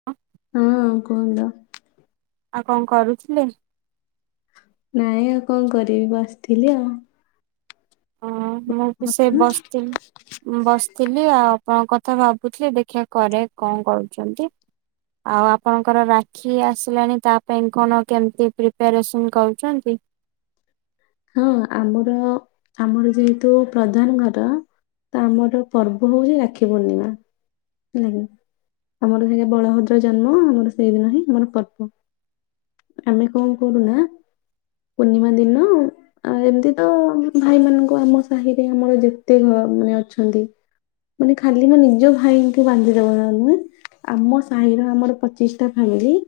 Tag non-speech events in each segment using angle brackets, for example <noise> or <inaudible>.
<inaudible> ହଁ କୁହନ୍ତୁ। ଆଉ କଣ କରୁଥିଲେ? ନାଇଁ ଆଉ କଣ କରିବି ବସିଥିଲି ଆଉ। ହଁ ମୁଁ ବି ସେ ଆପଣ? ବସିଥିଲି ବସିଥିଲି ଆଉ। ଆପଣ ଙ୍କ କଥା ଭାବୁଥିଲି ଦେଖିବା କରେ କଣ କରୁଛନ୍ତି। ଆଉ ଆପଣଙ୍କର ରାକ୍ଷୀ ଆସିଲାଣି ତା ପାଇଁ କଣ କେମିତି ପ୍ରିପାରେସନ୍ କରୁଛନ୍ତି? ହଁ ଆମର ଆମର ଯେହେତୁ ପ୍ରଧାନ ଘର। ତ ଆମର ପର୍ବ ହଉଚି ରାକ୍ଷୀ ପୂର୍ଣ୍ଣିମା। ହେଲାକି। ଆମର ହେଇଦିନ ବଳଭଦ୍ର ଜନ୍ମ, ଆମର ସେଇଦିନ ହିଁ ଆମର ପର୍ବ। ଆମେ କଣ କରୁନା ପୂର୍ଣ୍ଣିମା ଦିନ ଆ ଏମିତି ତ ଭାଇ ମାନଙ୍କୁ ଆମ ସାହିରେ ଆମର ଯେତେ ଘ ମାନେ ଅଛନ୍ତି। ମାନେ ଖାଲି ମୋ ନିଜ ଭାଇଙ୍କୁ ବାନ୍ଧି ଦବ ନା ନୁହେଁ ଆମ ସାହିର ଆମର ପଚିଶ ଟା ଫାମିଲି।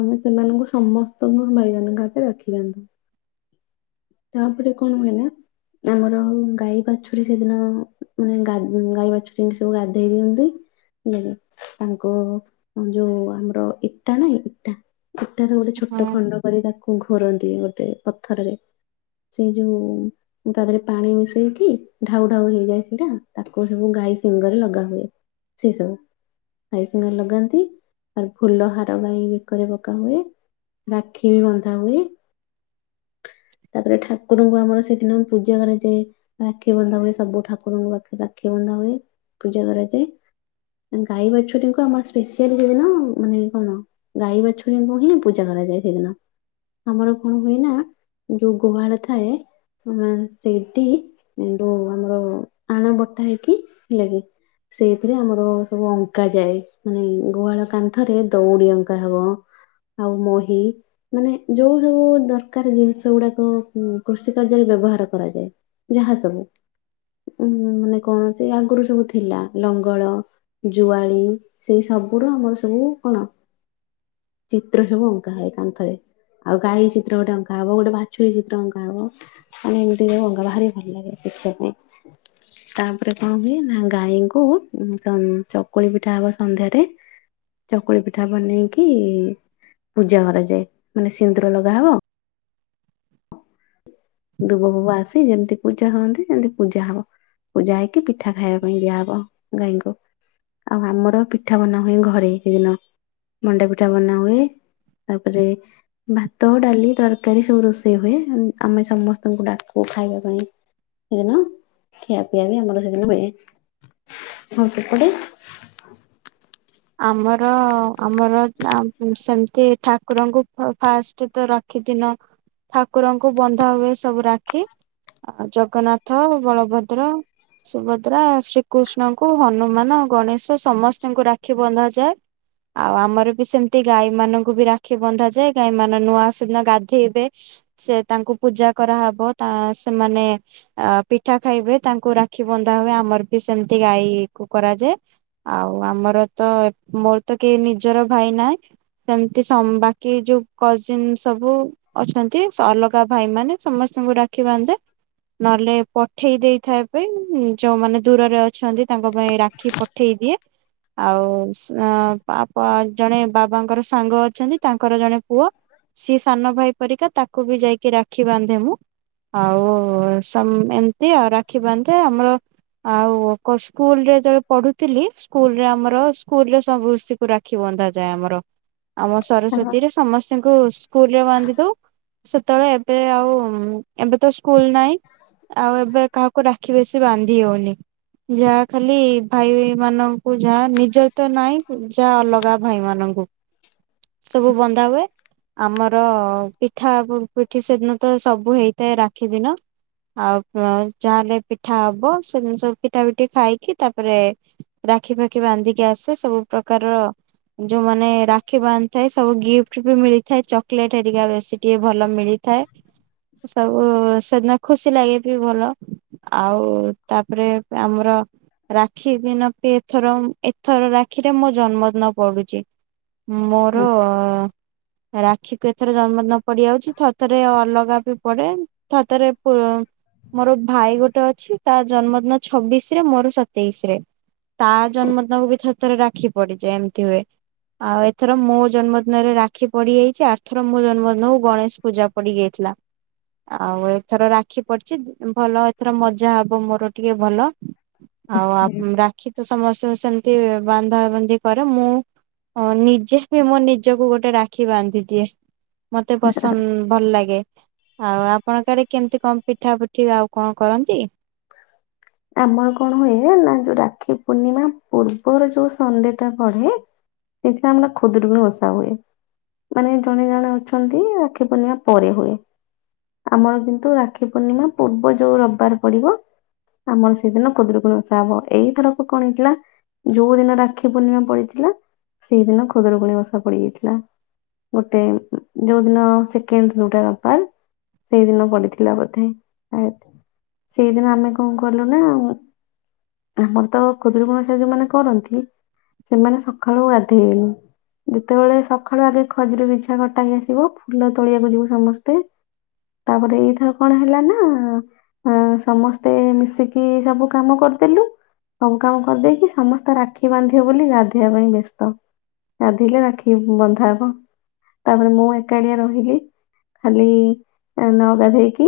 ଆମେ ସେମାନଙ୍କୁ ସମସ୍ତଙ୍କୁ ଭାଇମାନନଙ୍କ ହାତରେ ରାକ୍ଷୀ ବାନ୍ଧୁ। ତାପରେ କଣ ହୁଏନା ଆମର ଗାଈ ବାଛୁରୀ ସେଦିନ ମାନେ ଗାଈ ବାଛୁରୀ ଙ୍କିି ସବୁ ଗାଧେଇ ଦିଅନ୍ତି। ତାଙ୍କ ଯୋଉ ଆମର ଇଟା ନାହିଁ ଇଟା ଇଟାର ଗୋଟେ ଛୋଟ ହଁ। ଖଣ୍ଡ କରି ତାକୁ ଘୋରନ୍ତି ଗୋଟେ ପଥରରେ। ସେଇ ଯୋଉ ତା ଦେହରେ ପାଣି ମିଶେଇକି ଢାଉ ଢାଉ ହେଇଯାଏ ସେଇଟା, ତାକୁ ସବୁ ଗାଈ ଶିଙ୍ଗରେ ଲଗା ହୁଏ। ସେଇ ସବୁ। ଖାଇସିଙ୍ଗରେ ଲଗାନ୍ତି। ତାକୁ ଫୁଲ ହାର ପାଇଁ ବେକରେ ପକା ହୁଏ। ରାକ୍ଷୀ ବି ବନ୍ଧା ହୁଏ। ତାପରେ ଠାକୁରଙ୍କୁ ଆମର ସେଦିନ ପୂଜା କରାଯାଏ। ରାକ୍ଷୀ ବନ୍ଧା ହୁଏ ସବୁ ଠାକୁରଙ୍କ ପାଖରେ ରାକ୍ଷୀ ବନ୍ଧା ହୁଏ ପୂଜା କରାଯାଏ। ଗାଈ ବାଛୁରିଙ୍କୁ ଆମର ସ୍ପେସିଆଲଲିଏନ ମାନେ କଣ ଗାଈ ବାଛୁରୀଙ୍କୁ ହିଁ ପୂଜା କରାଯାଏ ସେଦିନ। ଆମର କଣ ହୁଏ ନା ଯୋଉ ଗୁହାଳ ଥାଏ ସେଠି ଯୋଉ ଆମର ଆଣ ବଟା ହେଇକି ଲାଗି ସେଇଥିରେ ଆମର ସବୁ ଅଙ୍କା ଯାଏ ମାନେ ଗୁହାଳ କାନ୍ଥରେ ଦଉଡି ଅଙ୍କା ହବ ଆଉ ମୋହି ମାନେ ଯୋଉ ଯୋଉ ଦରକାର ଜିନିଷ- ସେଗୁଡାକ କୃଷି କାର୍ଯ୍ୟରେ ବ୍ୟବହାର କରାଯାଏ। ଯାହା ସବୁ। ଉଁ ମାନେ କଣ ସେ ଆଗରୁ ସବୁ ଥିଲା ଲଙ୍ଗଳ ଜୁଆଳି ସେଇ ସବୁର ଆମର ସବୁ କଣ ଚିତ୍ର ସବୁ ଅଙ୍କା ହୁଏ କାନ୍ଥରେ ଆଉ ଗାଈ ଚିତ୍ର ଗୋଟେ ଅଙ୍କା ହବ ଗୋଟେ ବାଛୁରି ଚିତ୍ର ଅଙ୍କା ହବ ମାନେ ଏମିତି ଯ ଅଙ୍କା ଭାରି ଭଲ ଲାଗେ ଦେଖିବା ପାଇଁ। ତାପରେ କଣ ହୁଏ ନା ଗାଈଙ୍କୁ, ଚକୁଳି ପିଠା ହବ ସନ୍ଧ୍ୟାରେ। ଚକୁଳି ପିଠା ବନେଇକି ପୂଜା କରାଯାଏ। ମାନେ ସିନ୍ଦୁର ଲଗାହବ ଦୁବ ଫୁବ ଆସି ଯେମିତି ପୂଜା ହୁଅନ୍ତି ସେମିତି ପୂଜା ହବ। ପୂଜା ହେଇକି ପିଠା ଖାଇବା ପାଇଁ ଦିଆହବ ଗାଈଙ୍କୁ। ଆଉ ଆମର ପିଠା ବନା ହୁଏ ଘରେ ସେଦିନ। ମଣ୍ଡା ପିଠା ବନା ହୁଏ ତାପରେ ଭାତ ଡାଲି ତରକାରୀ ସବୁ ରୋଷେଇ ସେ ହୁଏ ଆମେ ସମସ୍ତଙ୍କୁ ଡାକୁ ଖାଇବା ପାଇଁ। ସେଦିନ ଖିଆପିଆ ବି ଆମର ସେଦିନ ମିଳେ। ଆଉ ସେପଟେ? ଆମର ଆମର ସେମିତି ଠାକୁରଙ୍କୁ ଫାଷ୍ଟ ତ ର ରାକ୍ଷୀ ଦିନ ଠାକୁରଙ୍କୁ ବନ୍ଧା ହୁଏ ସବୁ ରାକ୍ଷୀ। ଆଉ ଜଗନ୍ନାଥ, ବଳଭଦ୍ର ସୁଭଦ୍ରା, ଶ୍ରୀକୃଷ୍ଣଙ୍କୁ, ହନୁମାନ, ଗଣେଶ ସମସ୍ତଙ୍କୁ ରା ରାକ୍ଷୀ ବନ୍ଧାଯାଏ। ଆଉ ଆମର ବି ସେମିତି ଗାଈ ମାନଙ୍କୁ ବି ରାକ୍ଷୀ ବନ୍ଧାଯାଏ। ଗାଈ ମାନ ନୂଆ ସେଦିନ ଗାଧେଇବେ। ସେ ତାଙ୍କୁ ପୂଜା କରାହବ। ତା ସେମାନ ଅ ପିଠା ଖାଇବେ ତାଙ୍କୁ ରାକ୍ଷୀ ବନ୍ଧା ହୁଏ ଆମର ବି ସେମିତି ଗାଈ କୁ କରାଯାଏ। ଆଉ ଆମର ତ ମୋର ତ କେହି ନିଜର ଭାଇ ନାହିଁ ସେମିତି ସ ବାକି ଯୋଉ କଜିନ ସବୁ ଅଛନ୍ତି ଅଲଗା ଭାଇ ମାନେ ସମସ୍ତଙ୍କୁ ରାକ୍ଷୀ ବାନ୍ଧେ। ନହେଲେ ପଠେଇ ଦେଇଥାଏ ପାଇଁ ଯୋଉମାନେ ଦୂରରେ ଅଛନ୍ତି ତାଙ୍କ ପାଇଁ ରାକ୍ଷୀ ପଠେଇ ଦିଏ। ଆଉ <unintelligible> ଜଣେ ବାବାଙ୍କର ସାଙ୍ଗ ଅଛନ୍ତି ତାଙ୍କର ଜଣେ ପୁଅ ସିଏ ସାନ ଭାଇ ପରିକା ତାକୁ ବି ଯାଇକି ରା ରାକ୍ଷୀ ବାନ୍ଧେ ମୁଁ ଆଉ ଏମତି ଆଉ ରାକ୍ଷୀ ବାନ୍ଧେ ଆମର ଆଉ ଏକ ସ୍କୁଲ ରେ ଯେତେବେଳେ ପଢୁଥିଲି ସ୍କୁଲରେ ସ୍କୁଲରେ ସବୁସିକୁ ରାକ୍ଷୀ ବନ୍ଧାଯାଏ ଆମର। ଆମ ସରସ୍ଵତୀରେ ସମସ୍ତିଙ୍କୁ ସ୍କୁଲ ରେ ବାନ୍ଧି ଦଉ। ସେତେବେଳେ ଏବେ ଆଉ ଏବେ ତ ସ୍କୁଲ ନାହିଁ। ଆଉ ଏବେ କାହାକୁ ରାକ୍ଷୀ ବେଶୀ ବାନ୍ଧି ହଉନି। ଯାହା ଖାଲି ଭାଇ ମାନଙ୍କୁ ଯାହା ଯତ ନାଇଁ ପୂଜା ଅଲଗା ଭାଇ ମାନଙ୍କୁ ସବୁ ବନ୍ଧା ହୁଏ। ଆମର ପିଠା ପିଠି ସେଦିନ ତ ସବୁ ହେଇଥାଏ ରାକ୍ଷୀ ଦିନ। ଆଉ ଯାହେଲେ ପିଠା ହବ ସେ ସବୁ ପିଠା ପିଠି ଖାଇକି ତାପରେ ରାକ୍ଷୀ ଫାକ୍ଷୀ ବାନ୍ଧିକି ଆସେ ସବୁ ପ୍ରକାରର ଯୋଉମାନେ ରାକ୍ଷୀ ବାନ୍ଧି ଥାଏ ସବୁ ଗିଫ୍ଟବି ମିଳିଥାଏ। ଚକଲେଟ ହେରିକା ବେଶୀ ଟିକେ ଭଲ ମିଳି ଥାଏ ସବୁ ସେଦିନ ଖୁସି ଲାଗେ ବି ଭଲ। ଆଉ ତାପରେ ଆମର ରାକ୍ଷୀ ଦିନ ପି ଏଥର ଏଥର ରାକ୍ଷୀରେ ମୋ ଜନ୍ମଦିନ ପଡୁଛି। ମୋର ରାକ୍ଷୀକୁୁ ଏଥର ଜନ୍ମ ଦିନ ପଡିଯାଉଛି ଥରେ ଥରେ ଅଲଗା ବି ପଡେ। ଥରେ ଥରେ ପୁର ମୋରୋ ଭାଇ ଗୋଟେ ଅଛି ତା ଜନ୍ମଦିନ ଛବିଶ ରେ ମୋରୋ ସତେଇଶ ରେ। ତା ଜନ୍ମଦିନକୁ ବି ଥରେ ଥରେ ରାକ୍ଷୀ ପଡିଯାଏ ଏମିତି ହୁଏ। ଆଉ ଏଥର ମୋ ଜନ୍ମଦିନରେ ରାକ୍ଷୀ ପଡିଯାଇଚି ଆର୍ଥର ମୋ ଜନ୍ମଦିନ କୁ ଗଣେଶ ପୂଜା। ପଡି ଯାଇଥିଲା। ଆଉ ଏଥର ରାକ୍ଷୀ ପଡିଚି ଭଲ ଏଥର ମଜା ହବ ମୋରୋ ଟିକେ ଭଲ। ଆଉ ଆପ୍ ରାକ୍ଷୀ ତ ସମସ୍ତଙ୍କୁ ସେମିତି ବାନ୍ଧାବନ୍ଧି କରେ ମୁଁ। ହଁ ନିଜେ ବି ମୋ ନିଜକୁ ଗୋଟେ ରାକ୍ଷୀ ବାନ୍ଧି ଦିଏ। ମତେ ପସନ୍ଦ ଭଲ ଲାଗେ। ଆଉ ଆପଣଙ୍କ ଆଡେ କେମିତି କଁ ପିଠା ପୁଠି ଆଉ କଁ କରନ୍ତି? ଆମର କଣ ହୁଏ ନା ଯୋଉ ରାକ୍ଷୀ ପୂର୍ଣ୍ଣିମା ପୂର୍ବର ଯୋଉ ସନଡେ ଟା ପଡେ। ଏଇଥିରେ ଆମର ଖୁଦୁରୁକୁଣି ଓଷା ହୁଏ। ମାନେ ଜଣେ ଜଣେ ଅଛନ୍ତି ରାକ୍ଷୀ ପୂର୍ଣ୍ଣିମା ପରେ ହୁଏ। ଆମର କିନ୍ତୁ ରାକ୍ଷୀ ପୂର୍ଣ୍ଣିମା ପୂର୍ବ ଯେଉଁ ରବାର ପଡ଼ିବ। ଆମର ସେଇଦିନ ଖୁଦୁରୁକୁଣି ଓଷା ହବ ଏଇଥରକ କଣ ହେଇଥିଲା। ଯୋଉ ଦିନ ରାକ୍ଷୀ ପୂର୍ଣ୍ଣିମା ପଡିଥିଲା ସେଇଦିନ ଖୁଦୁରୁକୁୁଣି ଓଷା ପଡିଯାଇଥିଲା। ଗୋଟେ ଯୋଉ ଦିନ ସେକେଣ୍ଡ ଯୋଉଟା ପାଲ ସେଇଦିନ ପଡିଥିଲା ବୋଧେ ଆଏତ୍ ସେଇଦିନ ଆମେ କଁ କଲୁ ନା ଆଉ ଆମର ତ ଖୁଦୁରୁକୁଣୀ ଓଷା ଯୋଉ ମାନେ କରନ୍ତି। ସେମାନେ ସକାଳୁ ଗାଧେଇବେନି। ଯେତେବୋଳେ ସଖାଳୁ ଆଗେ ଖଜୁରୀ ବିଛା କଟା ହେଇ ଆସିବ ଫୁଲ ତୋଳିବାକୁ ଯିବୁ ସମସ୍ତେ। ତାପରେ ଏଇଥର କଣ ହେଲା ନା ଆଁ ସମ ସ୍ତେ ମିଶିକି ସବୁ କାମ କରିଦେଲୁ। ସବୁ କାମ କରିଦେଇକି ସମସ୍ତେ ରାକ୍ଷୀ ବାନ୍ଧିବେ ବୋଲି ଗାଧେଇବା ପାଇଁ ବ୍ୟସ୍ତ। ଗାଧେଇଲି ରାକ୍ଷୀ ବନ୍ଧା ହବ ତାପରେ ମୁଁ ଏକାଟିଆ ରହିଲି। ଖାଲି ଏଁ ନଗାଧେଇକି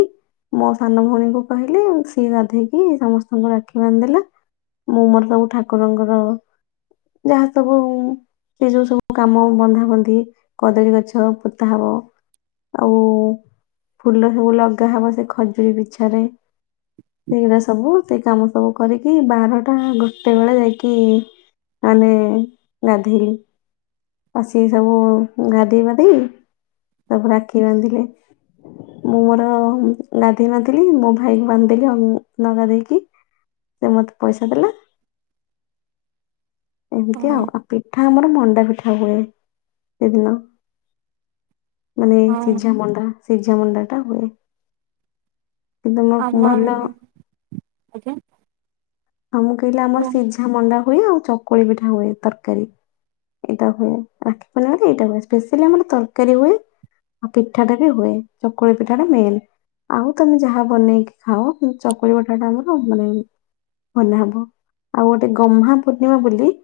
ମୋ ସାନ ଭୋଉଣୀକୁ କହିଲି ସିଏ ଗାଧେଇକି ସମସ୍ତଙ୍କୁ ରାକ୍ଷୀ ବାନ୍ଧି ଦେଲା ମୁଁ ମୋରୋ ସବୁ ଠାକୁରଙ୍କର ଯାହା ସବୁ ଉଁ ସେଇ ଯୋଉ ସବୁ କାମ ବନ୍ଧାବନ୍ଧି କଦଳୀ ଗଛ ପୋତା ହବ ଆଉ ଫୁଲ ସବୁ ଲଗାହବ ସେ ଖଜୁରୀ ବିଛାରେ। <inaudible> ଏଇ ଗୁରା ସବୁ ଏତେ କମ ସବୁ କରିକି ବାରଟା ଗୋଟେ ବେଳେ ଯାଇକି ମାନେ ଗାଧେଇଲି। ଆସିକି ସବୁ ଗାଧେଇ ପାଧେଇ ସବୁ ରାକ୍ଷୀ ବାନ୍ଧିଲେ। ମୁଁ ମୋରୋ ଉଁ ଗାଧେଇ ନଥିଲି ମୋ ଭାଇ ବାନ ଦେଲି ଆଉ ମୁଁ ନ ଗାଧେଇକି ସେ ମତେ ପଇସା ଦେଲା। ଏମିତି ହଁ ଆଉ ଆଉ ପିଠା ଆମର ମଣ୍ଡା ପିଠା ହୁଏ ସେଦିନ। ମାନେ ହଁ ସିଝା ମଣ୍ଡା ସିଝା ମଣ୍ଡା ଟା ହୁଏ। କିନ୍ତୁ ମୋ ଆମ ଭଲ ଆଡେ ବି ଆଜ୍ଞା। ଆଉ ମୁଁ କହିଲି ଆମର ହଁ ସିଝା ମଣ୍ଡା ହୁଏ ଆଉ ଚକୁଳି ପିଠା ହୁଏ ତରକାରୀ। ଏଇଡ଼ା ହୁଏ ରାକ୍ଷୀ ପୂର୍ଣ୍ଣିମାରେ ଏଇଡ଼ା ହୁଏ ସ୍ପେସିଆଲି ଆମର ତରକାରୀ ହୁଏ। ଆଉ ପିଠାଟା ବି ହୁଏ ଚକୁଳି ପିଠା ଟା ମେନ୍। ଆଉ ତମେ ଯାହା ବନେଇକି ଖାଅ ଚକୁଳି ପଠା ଟା ଆମର ମାନେ ବନା ହବ ଆଉ ଗୋଟେ ଗହ୍ମା ପୂର୍ଣ୍ଣିମା ବୋଲି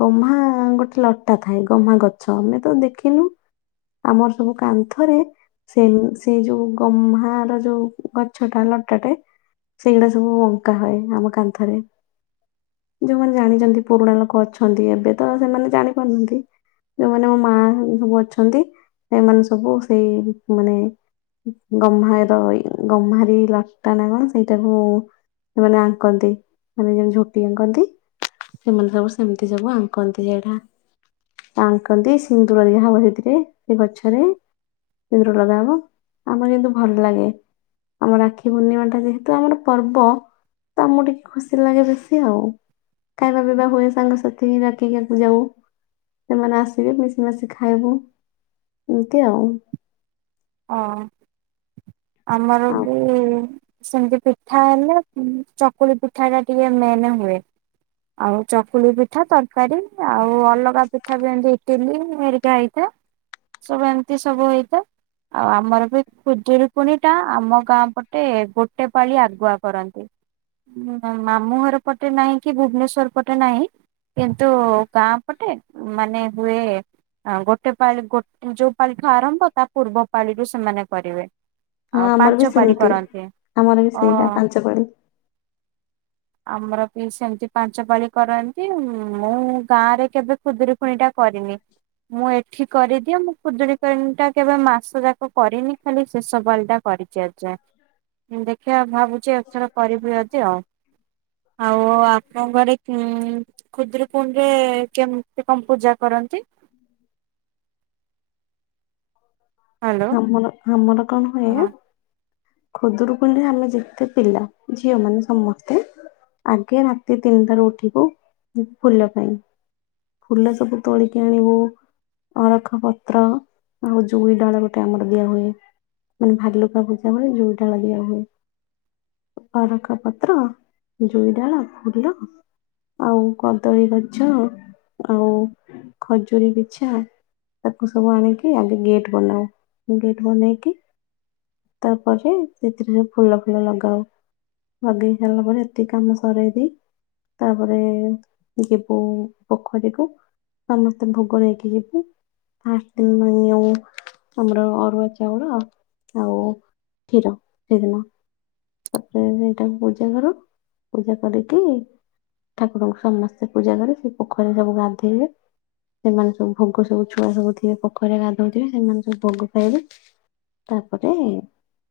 ଗହ୍ମା ଗୋଟେ ଲଟା ଥାଏ ଗହ୍ମା ଗଛ ଆମେ ତ ଦେଖିନୁ ଆମର ସବୁ କାନ୍ଥରେ ସେନ୍ ସେଇ ଯୋଉ ଗହ୍ମା ଯୋଉ ଗଛଟା ଲଟାଟେ ସେଇ ଗୁଡା ସବୁ ଆଙ୍କା ହଏ ଆମ କାନ୍ଥରେ। ଯୋଉମାନେ ଜାଣିଚନ୍ତି ପୁରୁଣା ଲୋକୋ ଅଛନ୍ତି ଏବେ ତ ସେମାନେ ଜାଣି ପାରୁନାହାନ୍ତି। ଯୋଉମାନେ ମୋ ମା ସବୁ ଅଛନ୍ତି ଏମାନେ ସବୁ ସେଇ ମାନେ ଗମ୍ହାର ଗମ୍ହାରି ଲଟା ନାଁ କଣ ସେଇଟାକୁ ଏମାନେ ଆଙ୍କନ୍ତି। ମାନେ ଯେମତି ଝୋଟି ଆଙ୍କନ୍ତି ସେମାନେ ସବୁ ସେମତି ସବୁ ଆଙ୍କନ୍ତି ଯେଠା ତ ଆଙ୍କନ୍ତି ସିନ୍ଦୁୁର ଦିଆ ହବ ସେଇଥିରେ ସେ ଗଛରେ। ସିନ୍ଦୂର ଲଗାହବ ଆମର କିନ୍ତୁ ଭଲ ଲାଗେ। ଆମ ରାକ୍ଷୀ ପୂର୍ଣ୍ଣିମାଟା ଯେହେତୁ ଆମର ପର୍ବ ତ ଆମୁ ଟି ଖୁସି ଲାଗେ ବେଶୀ ଆଉ ଖାଇବା ପିଇବା ହୁଏ ସାଙ୍ଗସାଥି ଡାକିକାକୁ ଯାଉ। ସେମାନେ ଆସିବେ ମିଶି ମାଶି ଖାଇବୁ ଏମିତି ଆଉ। ଅ ଆମର ଆଉ ବି ସେମତି ପିଠା ନୁହେଁ କୁଁ ଚକୁଳି ପିଠାଟା ଟିକେ ମେନ୍ ହୁଏ। ଆଉ ଚକୁଳି ପିଠା ତରକାରୀ ଆଉ ଅଲଗା ପିଠା ବି ଏମତି ଇଟିଲି ହେରିକା ହେଇଥାଏ। ସବୁ ଏମତି ସବୁ ହେଇଥାଏ ଆଉ ଆମର ବି ଖୁଦୁରୁ କୁଣିଟା ଆମ ଗାଁ ପଟେ ଗୋଟେ ପାଳି ଆଗୁଆ କରନ୍ତି। ମୋ ମାମୁଁ ଘର ପଟେ ନାହିଁ କି ଭୁବନେଶ୍ଵର ପଟେ ନାଇଁ। କିନ୍ତୁ ଗାଁ ପଟେ ମାନେ ହୁଏ। ଆ ଗୋଟେ ପାଳି ଗୋ ଯୋଉ ପାଳିଠୁ ଆରମ୍ଭ ତା ପୂର୍ବ ପାଳିରୁ ସେମାନେ କରିବେ। ହଁ ଆଉ ଆମର ପାଞ୍ଚ ବି ପାଳି ସେମତି କରନ୍ତି ଆମର ବି ଅ ସେଇଆ ପାଞ୍ଚ ପାଳି। ଆମର ବି ସେମତି ପାଞ୍ଚ ପାଳି କରନ୍ତି ମୁଁ ଗାଁରେ କେବେ ଖୁଦୁରୁକୁଣିଟା କରିନି। ମୁଁ ଏଠି କରିଦିଏ ମୁଁ ଖୁଦୁରୁକୁଣିଟା କେବେ ମାସ ଯାକ କରିନି ଖାଲି ଶେଷ ପାଳି ଟା କରିଚି ଏଯାଏଁ। ଉଁ ଦେଖିଆ ଭାବୁଚି ଏଥର କରିବି ଅଦି ଆଉ। ଆଉ ଆ ଙ୍କ ଗରେ କୁଁ ଖୁଦରୁକୁଣିରେ କେମତି କଁ ପୂଜା କରନ୍ତି? ହୁଁ ହ୍ୟାଲୋ ବଡ଼ ଆମର ଆମର କଣ ହଁ ହୁଏ ଖଦୁୁରୁକୁଣିରେ ଆମେ ଯେତେ ପିଲା ଝିଅମାନେ ସମସ୍ତେ ଆଗେ ରାତି ତିନିଟାରୁ ଉଠିବୁ ଫୁଲ ପାଇଁ। ଫୁଲ ସବୁ ତୋଳିକି ଆଣିବୁ। ଅରଖ ପତ୍ର ଆଉ ଜୁଇ ଡାଳ ଗୋଟେ ଆମର ଦିଆ ହୁଏ ମାନେ ଭାଲୁକା ବୁ ସେବଳେ ଜୁଇ ଡାଳ ଦିଆ ହୁଏ। ଅରଖ ପତ୍ର ଜୁଇ ଡାଳ ଫୁଲ ଆଉ କଦଳୀ ଗଛ ଆଉ ଖଜୁରୀ ବିଛା ତାକୁ ସବୁ ଆଣିକି ଆଗେ ଗେଟ୍ ବନାଉ ଗେଟ୍ ବନେଇକି ତାପରେ ସେଥିରେ ସେ ଫୁଲ ଫୁଲ ଲଗାଉ। ବାଗେଇ ସାରିଲା ପରେ ଏତିକି କାମ ସରେଦେଇ ତାପରେ ଯିବୁ ପୋଖରୀକୁୁ। ସମସ୍ତେ ଭୋଗ ନେଇକି ଯିବୁ। ଫାଷ୍ଟ୍ ଦିନ ନିଉଁ ଆମର ଅରୁଆ ଚାଉଳ ଆଉ କ୍ଷୀର ସେଦିନ। ତାପରେ ସେଇଟାକୁ ପୂଜା କରୁ ପୂଜା କରିକି ଠାକୁରଙ୍କୁ ସମସ୍ତେ ପୂଜା କରେ ସେ ପୋଖରୀରେ ସବୁ ଗାଧେଇବେ। ସେମାନେ ସବୁ ଭୋଗ ସବୁ ଛୁଆ ସବୁ ଥିବେ ପୋଖରୀରେ ଗାଧୋଉଥିବେ ସେମାନେ ସବୁ ଭୋଗ ଖାଇବେ। ତାପରେ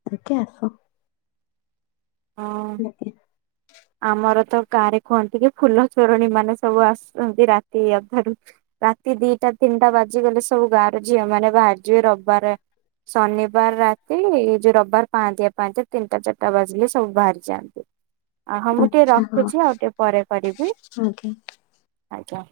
ଅରିକି ଆସୁ। ହଁ। ଆଜ୍ଞା ଆମର ତ ଗାଁରେ କୁହନ୍ତି କି ଫୁଲ ଚୋରଣୀ ମାନେ ସବୁ ଆସୁଛନ୍ତି ରାତି ଅଧାରୁ। ରାତି ଦିଟା ତିନିଟା ବାଜିଗଲେ ସବୁ ଗାଁର ଝିଅମାନେ ବାହାରଯିବେ ରବାରେ ଶନିବାର ରାତି ଯୋଉ ରବିବାର ପାହାନ୍ତିଆ ପାହାନ୍ତିଆ ତିନଟା ଚାରଟା ବାଜିଲେ ସବୁ ବାହାରି ଯାଆନ୍ତି ଅ ହଁ ମୁଁ ଟିକେ ଆଚ୍ଛା ହଁ ରଖୁଛି ଆଉ ଟିକେ ପରେ କରିବି। ଆଜ୍ଞା ଆଜ୍ଞା।